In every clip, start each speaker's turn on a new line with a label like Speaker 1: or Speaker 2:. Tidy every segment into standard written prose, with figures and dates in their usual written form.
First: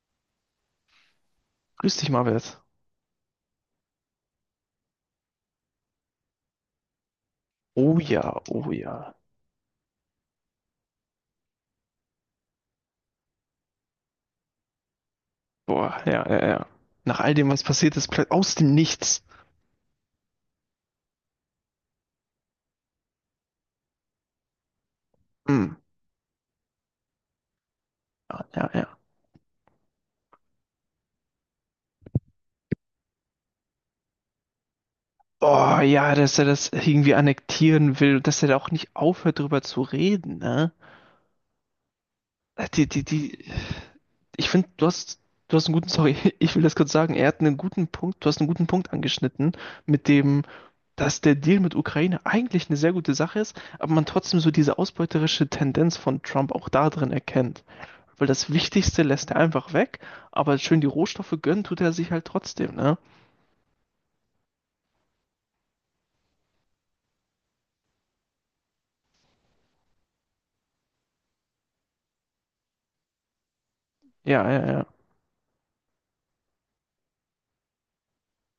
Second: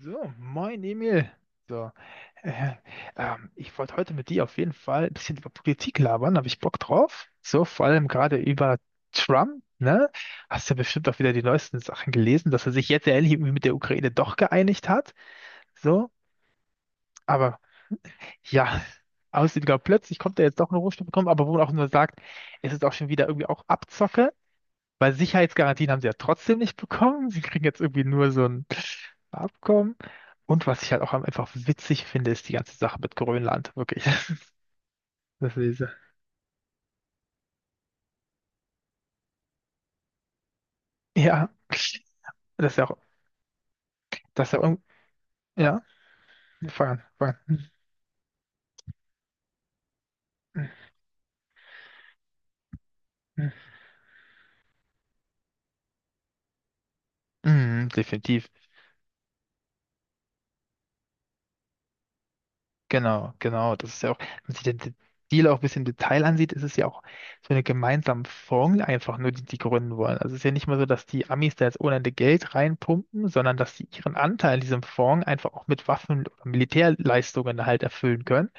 Speaker 1: So, moin Emil. So,
Speaker 2: Grüß dich, Marvels.
Speaker 1: äh, ich wollte heute mit dir auf jeden Fall ein bisschen über Politik labern, habe ich Bock drauf. So, vor
Speaker 2: Oh
Speaker 1: allem
Speaker 2: ja,
Speaker 1: gerade
Speaker 2: oh
Speaker 1: über
Speaker 2: ja.
Speaker 1: Trump, ne? Hast ja bestimmt auch wieder die neuesten Sachen gelesen, dass er sich jetzt endlich irgendwie mit der Ukraine doch geeinigt hat.
Speaker 2: Boah,
Speaker 1: So,
Speaker 2: ja, ja, ja. Nach all dem,
Speaker 1: aber
Speaker 2: was passiert ist, plötzlich aus dem
Speaker 1: ja,
Speaker 2: Nichts.
Speaker 1: aussieht gar plötzlich kommt er jetzt doch eine Rohstoffe bekommen, aber wo man auch nur sagt, es ist auch schon wieder irgendwie auch Abzocke, weil
Speaker 2: Hm.
Speaker 1: Sicherheitsgarantien haben sie ja trotzdem nicht bekommen. Sie kriegen jetzt irgendwie nur
Speaker 2: Ja,
Speaker 1: so ein
Speaker 2: ja, ja.
Speaker 1: Abkommen. Und was ich halt auch einfach witzig finde, ist die ganze Sache mit Grönland. Wirklich. Das
Speaker 2: Oh
Speaker 1: ist,
Speaker 2: ja, dass er das irgendwie annektieren will, dass er da auch nicht aufhört, drüber zu reden, ne?
Speaker 1: ja, das ist ja
Speaker 2: Die,
Speaker 1: auch,
Speaker 2: die, die.
Speaker 1: das
Speaker 2: Ich
Speaker 1: ist ja,
Speaker 2: finde, du hast einen
Speaker 1: ja,
Speaker 2: guten, sorry, ich will das
Speaker 1: fang
Speaker 2: kurz
Speaker 1: an,
Speaker 2: sagen, er
Speaker 1: fang
Speaker 2: hat einen guten Punkt, du hast einen guten Punkt angeschnitten, mit dem, dass der Deal mit Ukraine eigentlich eine sehr gute Sache
Speaker 1: an.
Speaker 2: ist, aber man trotzdem so diese ausbeuterische Tendenz von Trump auch da drin erkennt.
Speaker 1: Mhm,
Speaker 2: Weil
Speaker 1: definitiv.
Speaker 2: das Wichtigste lässt er einfach weg, aber schön die Rohstoffe gönnen tut er sich halt trotzdem, ne?
Speaker 1: Genau, genau. Das ist ja auch, wenn man sich den Deal auch ein bisschen im Detail ansieht, ist es ja auch so eine gemeinsame Fonds einfach nur, die die gründen wollen. Also es ist ja nicht mal so, dass die Amis da jetzt ohne Ende Geld reinpumpen, sondern dass sie ihren
Speaker 2: Ja,
Speaker 1: Anteil in
Speaker 2: ja,
Speaker 1: diesem
Speaker 2: ja.
Speaker 1: Fonds einfach auch mit Waffen oder Militärleistungen halt erfüllen können.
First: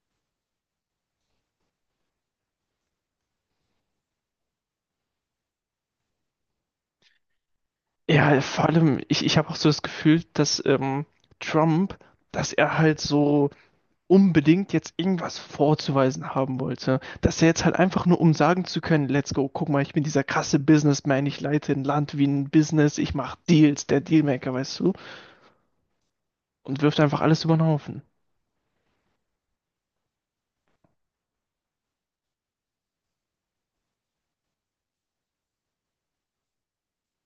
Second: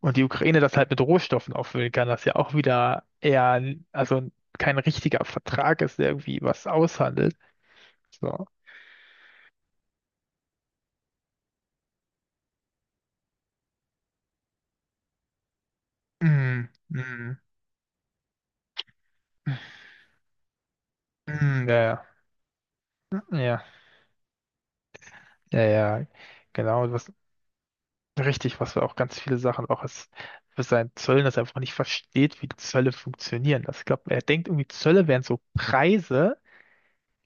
Speaker 1: Und die Ukraine das halt mit Rohstoffen auffüllen kann, das ja auch wieder eher, also kein richtiger Vertrag ist, der irgendwie was aushandelt.
Speaker 2: Ja,
Speaker 1: So.
Speaker 2: vor allem, ich habe auch so das Gefühl, dass Trump, dass er halt so unbedingt jetzt irgendwas vorzuweisen haben
Speaker 1: Mm,
Speaker 2: wollte.
Speaker 1: mm,
Speaker 2: Dass er jetzt halt einfach nur, um sagen zu können, let's go, guck mal, ich bin dieser krasse Businessman, ich
Speaker 1: mm,
Speaker 2: leite ein
Speaker 1: ja,
Speaker 2: Land wie ein Business, ich
Speaker 1: ja,
Speaker 2: mache
Speaker 1: ja,
Speaker 2: Deals, der Dealmaker, weißt du?
Speaker 1: ja, ja,
Speaker 2: Und
Speaker 1: genau.
Speaker 2: wirft
Speaker 1: Was,
Speaker 2: einfach alles über den Haufen.
Speaker 1: richtig, was wir auch ganz viele Sachen auch als für seinen Zöllen, dass er einfach nicht versteht, wie Zölle funktionieren. Das, ich glaube, er denkt irgendwie, Zölle wären so Preise,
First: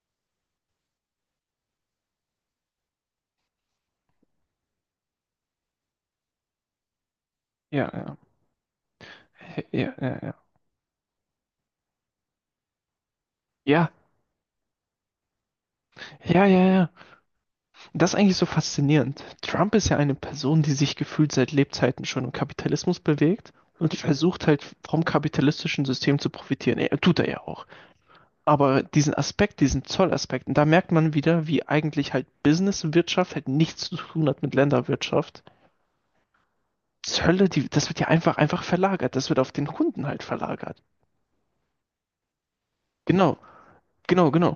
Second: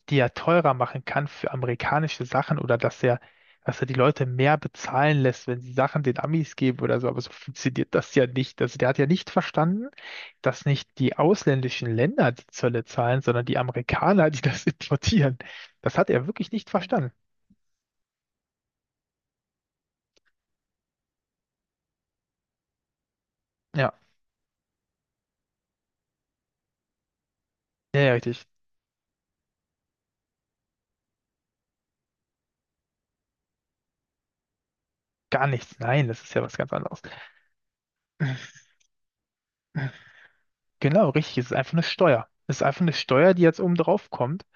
Speaker 1: die er teurer machen kann für amerikanische Sachen oder dass er die Leute mehr bezahlen lässt, wenn sie Sachen den Amis geben oder so. Aber so funktioniert
Speaker 2: Ja,
Speaker 1: das ja nicht. Also der hat ja nicht
Speaker 2: ja,
Speaker 1: verstanden,
Speaker 2: ja, ja, ja.
Speaker 1: dass nicht die ausländischen Länder die Zölle zahlen, sondern die
Speaker 2: Ja,
Speaker 1: Amerikaner, die das importieren. Das hat er
Speaker 2: ja,
Speaker 1: wirklich
Speaker 2: ja,
Speaker 1: nicht
Speaker 2: ja.
Speaker 1: verstanden.
Speaker 2: Das ist eigentlich so faszinierend. Trump ist ja eine Person, die sich gefühlt seit Lebzeiten schon im Kapitalismus bewegt und
Speaker 1: Ja,
Speaker 2: versucht halt vom kapitalistischen System zu profitieren. Er, tut er ja auch.
Speaker 1: ja, ja, richtig.
Speaker 2: Aber diesen Aspekt, diesen Zollaspekt, und da merkt man wieder, wie eigentlich halt Businesswirtschaft halt nichts zu tun hat mit Länderwirtschaft.
Speaker 1: Gar nichts. Nein, das ist ja was ganz anderes.
Speaker 2: Zölle, die, das wird ja einfach, einfach verlagert. Das wird auf den Kunden halt verlagert.
Speaker 1: Genau, richtig. Es ist einfach eine Steuer. Es ist einfach eine Steuer,
Speaker 2: Genau,
Speaker 1: die jetzt oben drauf
Speaker 2: genau,
Speaker 1: kommt,
Speaker 2: genau.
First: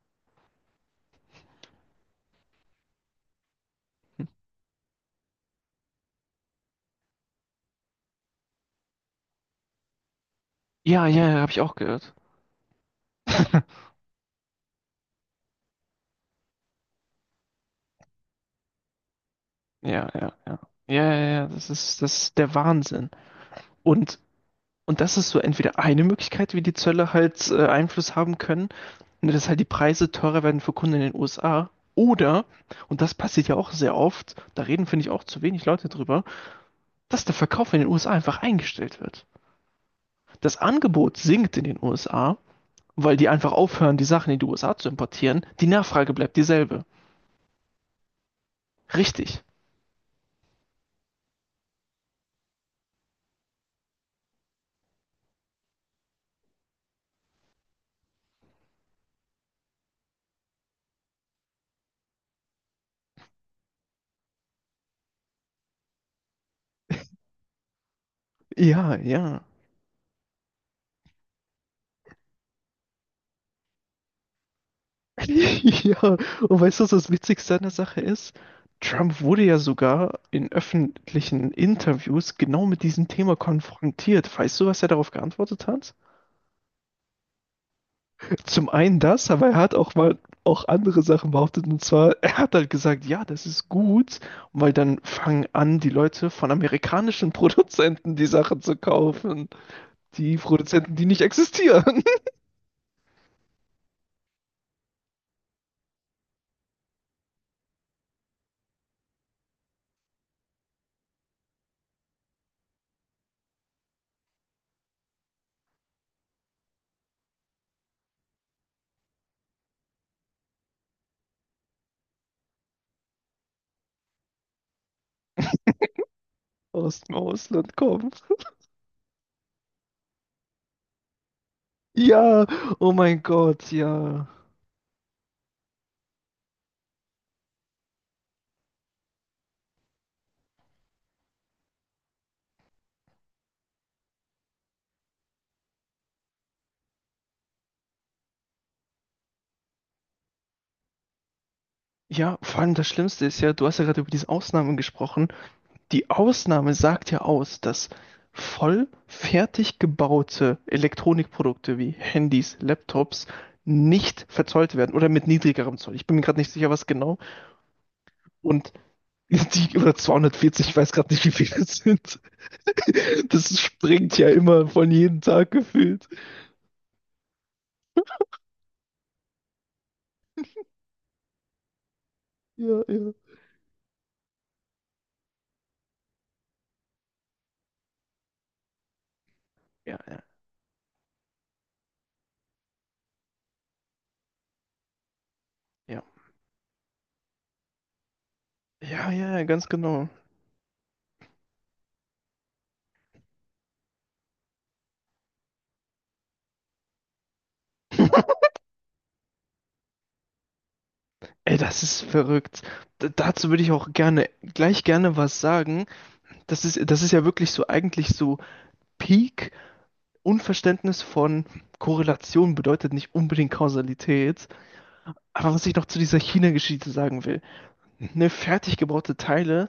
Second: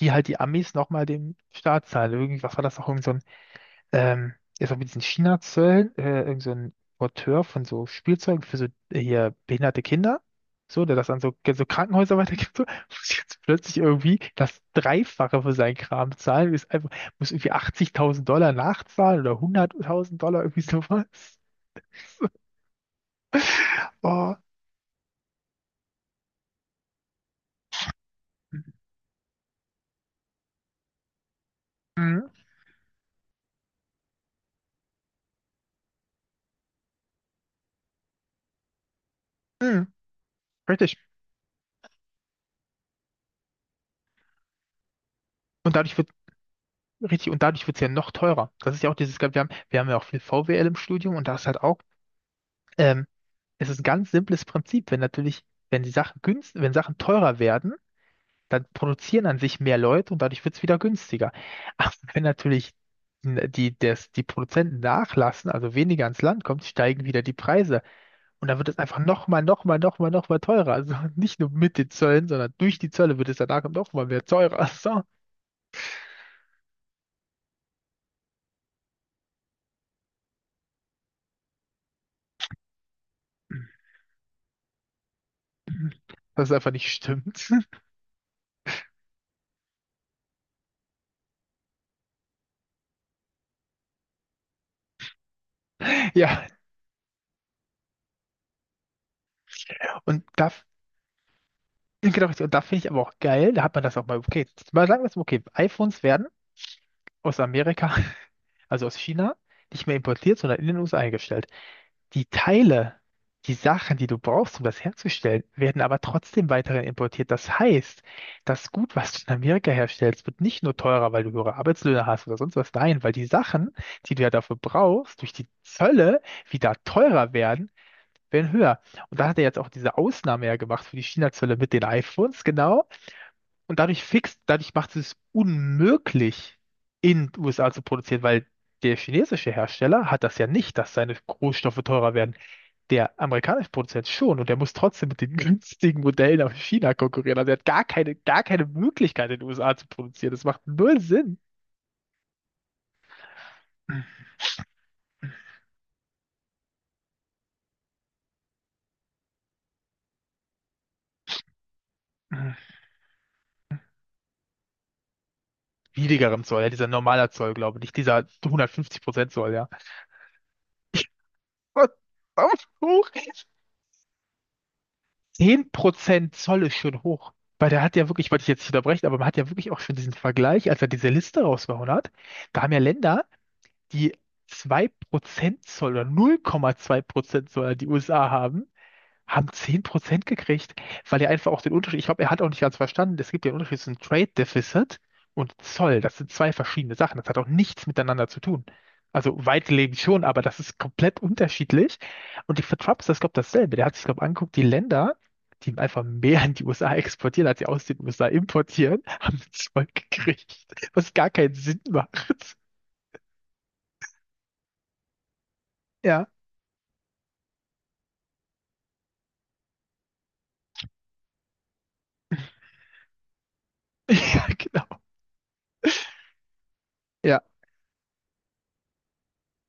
Speaker 1: die halt die Amis nochmal dem Staat zahlen. Irgendwie, was war das noch? Irgend so ein ähm, das war mit diesen China-Zöllen, irgend so ein Porteur von so Spielzeugen für so hier behinderte Kinder, so, der
Speaker 2: Ja,
Speaker 1: das an
Speaker 2: ja,
Speaker 1: so,
Speaker 2: ja, habe ich
Speaker 1: so
Speaker 2: auch gehört.
Speaker 1: Krankenhäuser weitergibt, so, muss jetzt plötzlich irgendwie das Dreifache für seinen Kram zahlen, ist einfach, muss irgendwie 80.000 Dollar nachzahlen oder
Speaker 2: Ja,
Speaker 1: 100.000
Speaker 2: ja,
Speaker 1: Dollar,
Speaker 2: ja.
Speaker 1: irgendwie sowas.
Speaker 2: Ja, ja, ja, das ist der Wahnsinn. Und
Speaker 1: Oh,
Speaker 2: Das ist so entweder eine Möglichkeit, wie die Zölle halt Einfluss haben können, ne, dass halt die Preise teurer werden für Kunden in den USA.
Speaker 1: mhm.
Speaker 2: Oder, und das passiert ja auch sehr oft, da reden, finde ich, auch zu wenig Leute drüber, dass der Verkauf in den USA einfach eingestellt wird.
Speaker 1: Mhm.
Speaker 2: Das
Speaker 1: Richtig.
Speaker 2: Angebot sinkt in den USA, weil die einfach aufhören, die Sachen in die USA zu importieren. Die
Speaker 1: Und dadurch wird,
Speaker 2: Nachfrage bleibt dieselbe.
Speaker 1: richtig, und dadurch wird es ja noch teurer. Das ist ja auch dieses, wir
Speaker 2: Richtig.
Speaker 1: haben, wir haben ja auch viel VWL im Studium und da ist halt auch. ähm, Es ist ein ganz simples Prinzip. Wenn natürlich, wenn die Sachen günst, Wenn Sachen teurer werden, dann produzieren an sich mehr Leute und dadurch wird es wieder günstiger. Aber wenn natürlich die Produzenten nachlassen, also weniger ans Land kommt, steigen wieder die Preise. Und dann wird es
Speaker 2: Ja,
Speaker 1: einfach nochmal,
Speaker 2: ja.
Speaker 1: nochmal, nochmal, nochmal teurer. Also nicht nur mit den Zöllen, sondern durch die Zölle wird es danach nochmal mehr teurer. So.
Speaker 2: Ja, und weißt du, was das Witzigste an der Sache ist? Trump wurde ja sogar in öffentlichen Interviews genau mit diesem Thema konfrontiert. Weißt du, was er darauf geantwortet hat?
Speaker 1: Das ist einfach nicht stimmt.
Speaker 2: Zum einen das, aber er hat auch mal auch andere Sachen behauptet. Und zwar, er hat halt gesagt, ja, das ist gut, weil dann fangen an, die Leute
Speaker 1: Ja,
Speaker 2: von amerikanischen Produzenten die Sachen zu kaufen.
Speaker 1: und
Speaker 2: Die
Speaker 1: da,
Speaker 2: Produzenten, die nicht existieren,
Speaker 1: genau, richtig. Und da finde ich aber auch geil, da hat man das auch mal, okay, mal sagen wir es mal, okay, iPhones werden aus Amerika, also aus China, nicht mehr importiert, sondern in den USA eingestellt. Die Teile, die Sachen, die du brauchst, um das herzustellen, werden aber trotzdem weiterhin importiert. Das heißt, das Gut, was du in Amerika herstellst, wird nicht nur teurer, weil du höhere Arbeitslöhne hast oder sonst was. Nein, weil die Sachen, die du ja dafür brauchst, durch die Zölle wieder
Speaker 2: aus dem
Speaker 1: teurer werden,
Speaker 2: Ausland kommen.
Speaker 1: werden höher. Und da hat er jetzt auch diese Ausnahme ja gemacht für die China-Zölle mit den iPhones,
Speaker 2: Ja,
Speaker 1: genau.
Speaker 2: oh mein Gott,
Speaker 1: Und
Speaker 2: ja.
Speaker 1: dadurch macht es unmöglich, in den USA zu produzieren, weil der chinesische Hersteller hat das ja nicht, dass seine Rohstoffe teurer werden. Der amerikanische Produzent schon und der muss trotzdem mit den günstigen Modellen aus China konkurrieren. Also er hat gar keine Möglichkeit, in den USA zu produzieren. Das macht null Sinn.
Speaker 2: Ja, vor allem das Schlimmste ist ja, du hast ja gerade über diese Ausnahmen gesprochen. Die Ausnahme sagt ja aus, dass voll fertig gebaute Elektronikprodukte wie Handys, Laptops nicht verzollt werden oder mit niedrigerem Zoll. Ich bin mir gerade
Speaker 1: Niedrigerem
Speaker 2: nicht
Speaker 1: Zoll, ja,
Speaker 2: sicher, was
Speaker 1: dieser
Speaker 2: genau.
Speaker 1: normaler Zoll, glaube ich, nicht dieser
Speaker 2: Und
Speaker 1: 150% Zoll, ja.
Speaker 2: die oder 240, ich weiß gerade nicht, wie viele es
Speaker 1: Was?
Speaker 2: sind.
Speaker 1: Auf hoch?
Speaker 2: Das springt ja immer von jedem Tag
Speaker 1: Zehn
Speaker 2: gefühlt.
Speaker 1: Prozent Zoll ist schon hoch. Weil der hat ja wirklich, wollte ich jetzt nicht unterbrechen, aber man hat ja wirklich auch schon diesen Vergleich, als er diese Liste rausgehauen hat. Da haben ja
Speaker 2: Ja, ja.
Speaker 1: Länder, die 2% Zoll oder 0,2% Zoll an die USA haben, haben zehn
Speaker 2: Ja, ja,
Speaker 1: Prozent gekriegt, weil er einfach auch den Unterschied, ich glaube, er hat auch nicht ganz verstanden, es gibt ja einen Unterschied zwischen Trade Deficit und Zoll.
Speaker 2: ja.
Speaker 1: Das sind zwei verschiedene Sachen. Das hat auch nichts miteinander zu tun.
Speaker 2: Ja, ja, ja,
Speaker 1: Also
Speaker 2: ganz
Speaker 1: weitläufig
Speaker 2: genau.
Speaker 1: schon, aber das ist komplett unterschiedlich. Und die für Trump ist das, glaube ich, dasselbe. Der hat sich, glaube ich, angeguckt, die Länder, die einfach mehr in die USA exportieren, als sie aus den USA importieren, haben einen Zoll gekriegt, was gar keinen
Speaker 2: Ey,
Speaker 1: Sinn
Speaker 2: das ist
Speaker 1: macht.
Speaker 2: verrückt. D dazu würde ich auch gerne, gleich gerne was sagen.
Speaker 1: Ja,
Speaker 2: Das ist ja wirklich so eigentlich so Peak Unverständnis von Korrelation bedeutet nicht unbedingt
Speaker 1: ja,
Speaker 2: Kausalität.
Speaker 1: genau.
Speaker 2: Aber was ich noch zu dieser China-Geschichte sagen will.
Speaker 1: Ja.
Speaker 2: Ne, fertig gebaute Teile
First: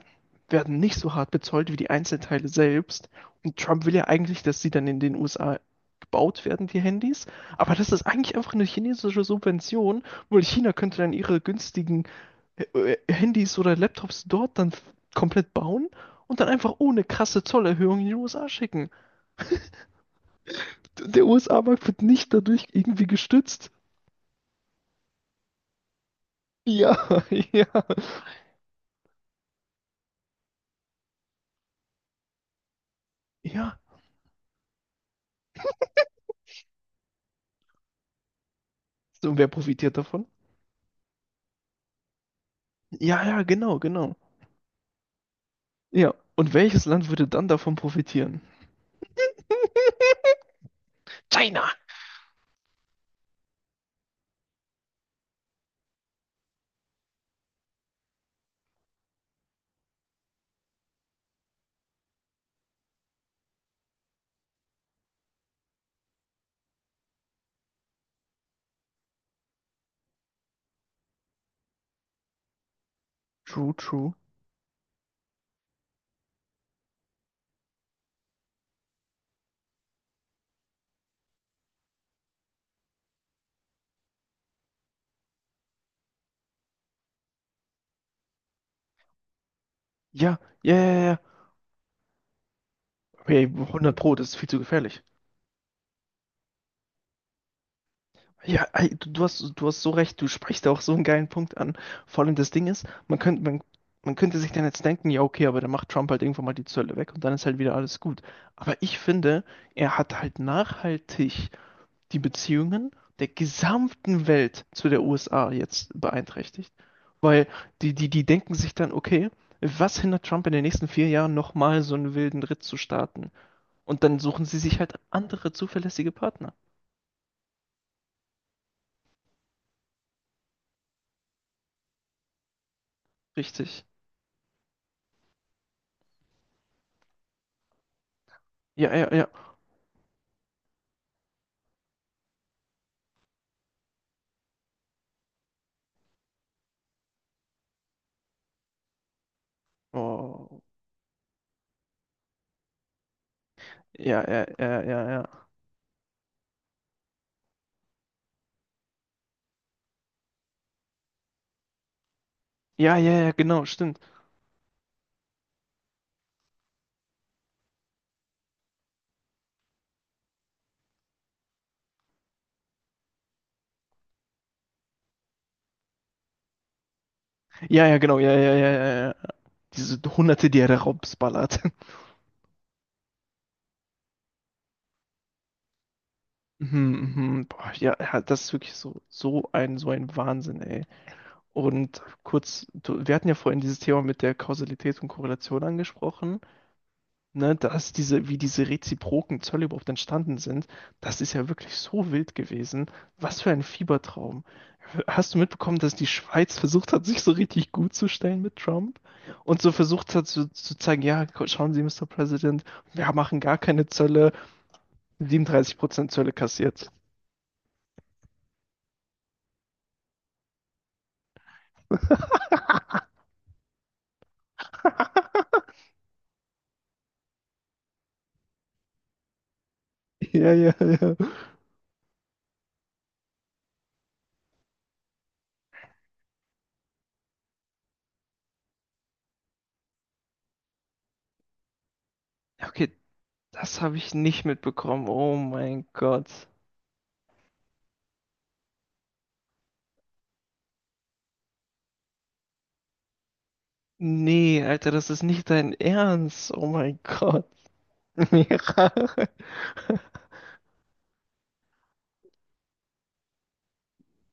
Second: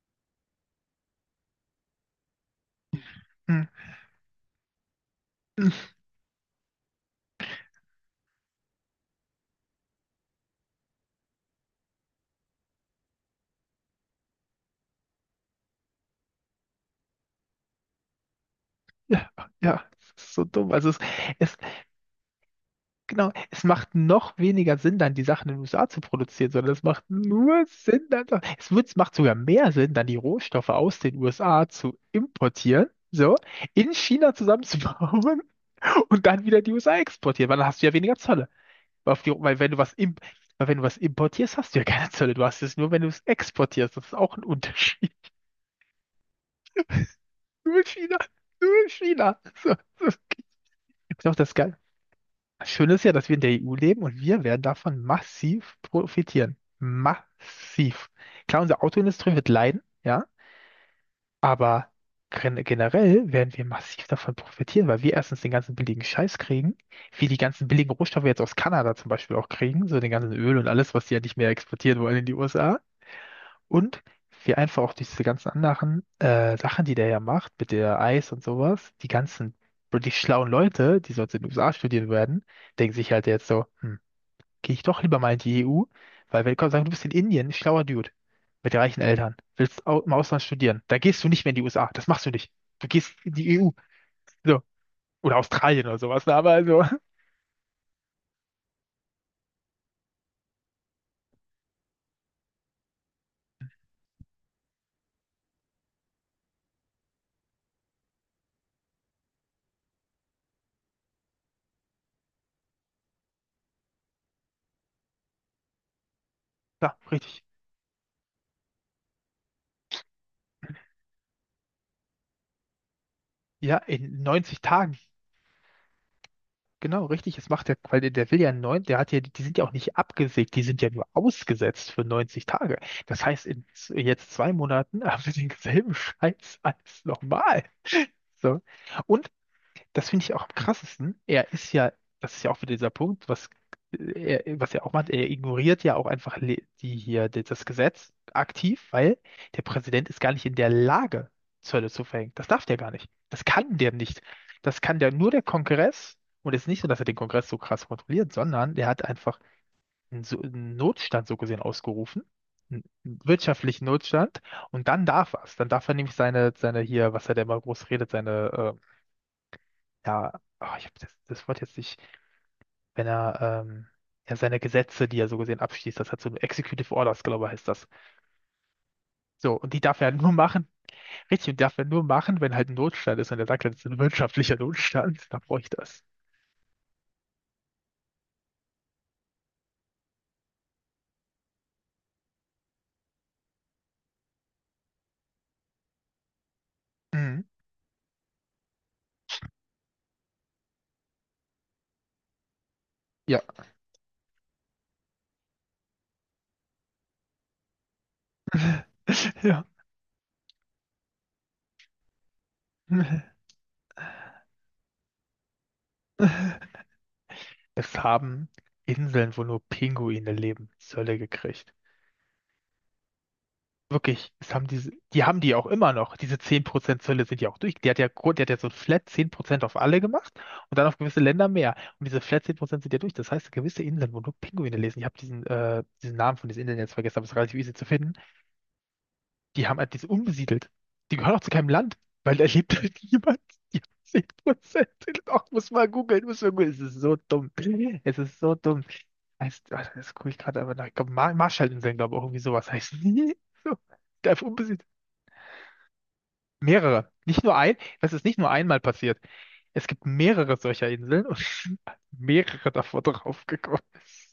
Speaker 2: werden nicht so hart bezollt wie die Einzelteile selbst. Und
Speaker 1: Hm.
Speaker 2: Trump will ja eigentlich, dass sie dann in den USA gebaut werden, die Handys. Aber das ist eigentlich einfach eine chinesische Subvention, weil China könnte dann ihre günstigen äh, Handys oder Laptops dort dann komplett bauen und dann einfach ohne krasse Zollerhöhung in die USA schicken.
Speaker 1: Ja, ja, das ist so dumm. Also es,
Speaker 2: Der
Speaker 1: es
Speaker 2: USA-Markt wird nicht dadurch irgendwie
Speaker 1: Genau, es
Speaker 2: gestützt.
Speaker 1: macht noch weniger Sinn, dann die Sachen in den USA zu produzieren, sondern es macht
Speaker 2: Ja,
Speaker 1: nur
Speaker 2: ja.
Speaker 1: Sinn, dann, so, es macht sogar mehr Sinn, dann die Rohstoffe aus den USA zu importieren, so,
Speaker 2: Ja.
Speaker 1: in China zusammenzubauen und dann wieder in die USA exportieren, weil dann hast du ja weniger Zölle. Weil, auf
Speaker 2: So,
Speaker 1: die,
Speaker 2: und wer
Speaker 1: weil wenn du was
Speaker 2: profitiert
Speaker 1: imp,
Speaker 2: davon?
Speaker 1: Weil wenn du was importierst, hast du ja keine Zölle. Du hast es nur, wenn du es
Speaker 2: Ja, ja, genau,
Speaker 1: exportierst. Das ist
Speaker 2: genau.
Speaker 1: auch ein Unterschied.
Speaker 2: Ja, und welches Land würde dann davon
Speaker 1: Nur China,
Speaker 2: profitieren?
Speaker 1: nur China. So, so. Das ist auch das.
Speaker 2: China!
Speaker 1: Schön ist ja, dass wir in der EU leben und wir werden davon massiv profitieren. Massiv. Klar, unsere Autoindustrie wird leiden, ja, aber generell werden wir massiv davon profitieren, weil wir erstens den ganzen billigen Scheiß kriegen, wir die ganzen billigen Rohstoffe jetzt aus Kanada zum Beispiel auch kriegen, so den ganzen Öl und alles, was die ja nicht mehr exportieren wollen in die USA.
Speaker 2: True,
Speaker 1: Und
Speaker 2: true.
Speaker 1: wir einfach auch diese ganzen anderen Sachen, die der ja macht, mit der Eis und sowas, die ganzen, die schlauen Leute, die sonst in den USA studieren werden, denken sich halt jetzt so, hm, gehe ich doch lieber mal in die EU, weil wenn Gott sagen du bist in Indien, ein schlauer Dude mit reichen Eltern, willst au im
Speaker 2: Ja,
Speaker 1: Ausland
Speaker 2: ja,
Speaker 1: studieren,
Speaker 2: ja,
Speaker 1: da
Speaker 2: ja.
Speaker 1: gehst du nicht mehr in die USA, das machst du nicht. Du gehst in
Speaker 2: Okay,
Speaker 1: die EU,
Speaker 2: 100 Pro, das ist viel zu
Speaker 1: so,
Speaker 2: gefährlich.
Speaker 1: oder Australien oder sowas, ne? Aber also,
Speaker 2: Ja, ey, du, du hast so recht, du sprichst auch so einen geilen Punkt an. Vor allem das Ding ist, man könnte sich dann jetzt denken, ja, okay, aber dann macht Trump halt irgendwann mal die Zölle weg und dann ist halt wieder alles gut. Aber ich finde, er hat halt nachhaltig die Beziehungen der gesamten Welt zu der USA jetzt beeinträchtigt.
Speaker 1: ja, richtig.
Speaker 2: Weil die denken sich dann, okay, was hindert Trump in den nächsten 4 Jahren nochmal so einen wilden Ritt zu starten?
Speaker 1: Ja,
Speaker 2: Und dann
Speaker 1: in
Speaker 2: suchen sie
Speaker 1: 90
Speaker 2: sich halt
Speaker 1: Tagen,
Speaker 2: andere zuverlässige Partner.
Speaker 1: genau, richtig, es macht ja, weil der will ja neun, der hat ja, die sind ja auch nicht abgesägt, die sind ja nur ausgesetzt für 90 Tage. Das heißt, in
Speaker 2: Richtig.
Speaker 1: jetzt 2 Monaten haben wir denselben Scheiß als nochmal. So.
Speaker 2: Ja, ja, ja.
Speaker 1: Und das finde ich auch am krassesten. Er ist ja, das ist ja auch wieder dieser Punkt, was er auch macht, er ignoriert ja auch einfach das Gesetz aktiv, weil der Präsident ist gar nicht in
Speaker 2: Oh.
Speaker 1: der Lage, Zölle zu verhängen. Das darf der gar nicht. Das kann der nicht.
Speaker 2: Ja, ja,
Speaker 1: Das
Speaker 2: ja,
Speaker 1: kann
Speaker 2: ja,
Speaker 1: der
Speaker 2: ja.
Speaker 1: nur der Kongress. Und es ist nicht so, dass er den Kongress so krass kontrolliert, sondern der hat einfach so einen Notstand so gesehen ausgerufen, einen
Speaker 2: Ja, ja, ja, genau,
Speaker 1: wirtschaftlichen
Speaker 2: stimmt.
Speaker 1: Notstand. Und dann darf er es. Dann darf er nämlich seine hier, was er da immer groß redet, seine ja, oh, ich habe das Wort jetzt nicht, wenn er, ähm, ja, seine Gesetze, die er so gesehen abschließt, das hat so Executive Orders, glaube ich, heißt
Speaker 2: Ja,
Speaker 1: das.
Speaker 2: ja, genau, ja, ja, ja, ja.
Speaker 1: So, und die
Speaker 2: Diese
Speaker 1: darf er halt nur
Speaker 2: Hunderte, die
Speaker 1: machen,
Speaker 2: er da
Speaker 1: richtig,
Speaker 2: raubsballert.
Speaker 1: und darf er nur machen, wenn halt ein Notstand ist und er sagt, das ist ein wirtschaftlicher Notstand, dann brauche ich das.
Speaker 2: Mhm, mhm. Boah, ja, ja, das ist wirklich so, so ein Wahnsinn, ey. Und kurz, wir hatten ja vorhin dieses Thema mit der Kausalität und Korrelation angesprochen,
Speaker 1: Mhm.
Speaker 2: ne, dass diese, wie diese reziproken Zölle überhaupt entstanden sind, das ist ja wirklich so wild gewesen.
Speaker 1: Ja.
Speaker 2: Was für ein Fiebertraum. Hast du mitbekommen, dass die Schweiz versucht hat, sich so richtig gut zu stellen mit Trump und
Speaker 1: Ja.
Speaker 2: so versucht hat zu zeigen, ja, schauen Sie, Mister President, wir machen gar keine Zölle, 37% Zölle kassiert.
Speaker 1: Es haben Inseln, wo nur Pinguine leben, Zölle gekriegt. Wirklich, es haben diese, die haben die auch immer noch. Diese 10% Zölle sind ja auch durch. Die hat ja so ein Flat 10% auf alle gemacht
Speaker 2: Ja, ja,
Speaker 1: und dann auf
Speaker 2: ja.
Speaker 1: gewisse Länder mehr. Und diese Flat 10% sind ja durch. Das heißt, gewisse Inseln, wo nur Pinguine lesen, ich habe diesen Namen von diesen Inseln jetzt vergessen, aber es ist relativ easy zu finden, die haben halt diese unbesiedelt. Die gehören auch zu keinem Land, weil da lebt
Speaker 2: Okay,
Speaker 1: halt niemand. Die
Speaker 2: das
Speaker 1: haben
Speaker 2: habe ich nicht
Speaker 1: 10%.
Speaker 2: mitbekommen. Oh
Speaker 1: Ach, muss
Speaker 2: mein
Speaker 1: mal googeln,
Speaker 2: Gott.
Speaker 1: muss mal googeln. Es ist so dumm. Es ist so dumm. Heißt, ah, das gucke ich gerade aber nach. Ich glaube, Marshallinseln, glaube ich, auch irgendwie sowas heißt, die. So, einfach
Speaker 2: Nee,
Speaker 1: unbesiedelt.
Speaker 2: Alter, das ist nicht dein Ernst. Oh mein
Speaker 1: Mehrere. Nicht
Speaker 2: Gott.
Speaker 1: nur ein, das ist nicht nur einmal
Speaker 2: Mira.
Speaker 1: passiert. Es gibt mehrere solcher Inseln und mehrere davon draufgekommen.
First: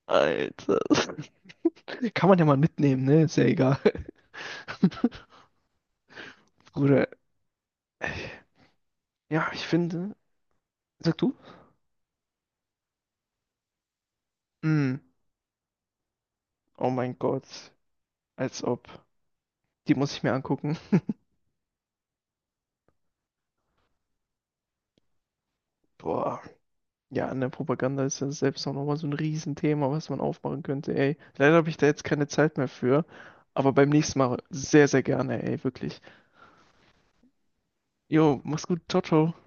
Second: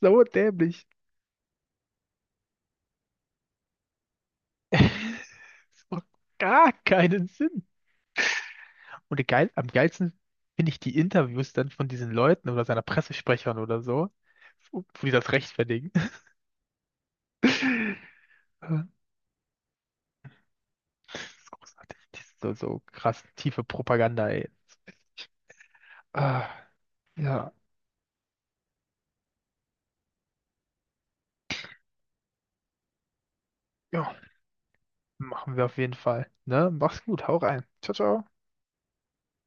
Speaker 1: So
Speaker 2: Alter.
Speaker 1: dämlich.
Speaker 2: Kann man ja mal mitnehmen, ne? Ist ja egal.
Speaker 1: Das macht gar
Speaker 2: Bruder.
Speaker 1: keinen Sinn. Und geil,
Speaker 2: Ja,
Speaker 1: am
Speaker 2: ich finde.
Speaker 1: geilsten finde ich die
Speaker 2: Sag du?
Speaker 1: Interviews dann von diesen Leuten oder seiner Pressesprechern oder so, wo
Speaker 2: Mm.
Speaker 1: wo die das rechtfertigen.
Speaker 2: Oh mein Gott. Als
Speaker 1: Das
Speaker 2: ob. Die muss ich mir angucken.
Speaker 1: ist großartig. Das ist so, so krass tiefe Propaganda, ey.
Speaker 2: Boah.
Speaker 1: Ah,
Speaker 2: Ja, an der
Speaker 1: ja,
Speaker 2: Propaganda ist ja selbst auch nochmal so ein Riesenthema, was man aufmachen könnte, ey. Leider habe ich da jetzt keine Zeit mehr für. Aber beim
Speaker 1: ja,
Speaker 2: nächsten Mal sehr, sehr gerne,
Speaker 1: machen
Speaker 2: ey,
Speaker 1: wir auf jeden
Speaker 2: wirklich.
Speaker 1: Fall. Ne? Mach's gut, hau rein. Ciao, ciao.
Speaker 2: Jo, mach's gut. Ciao, ciao.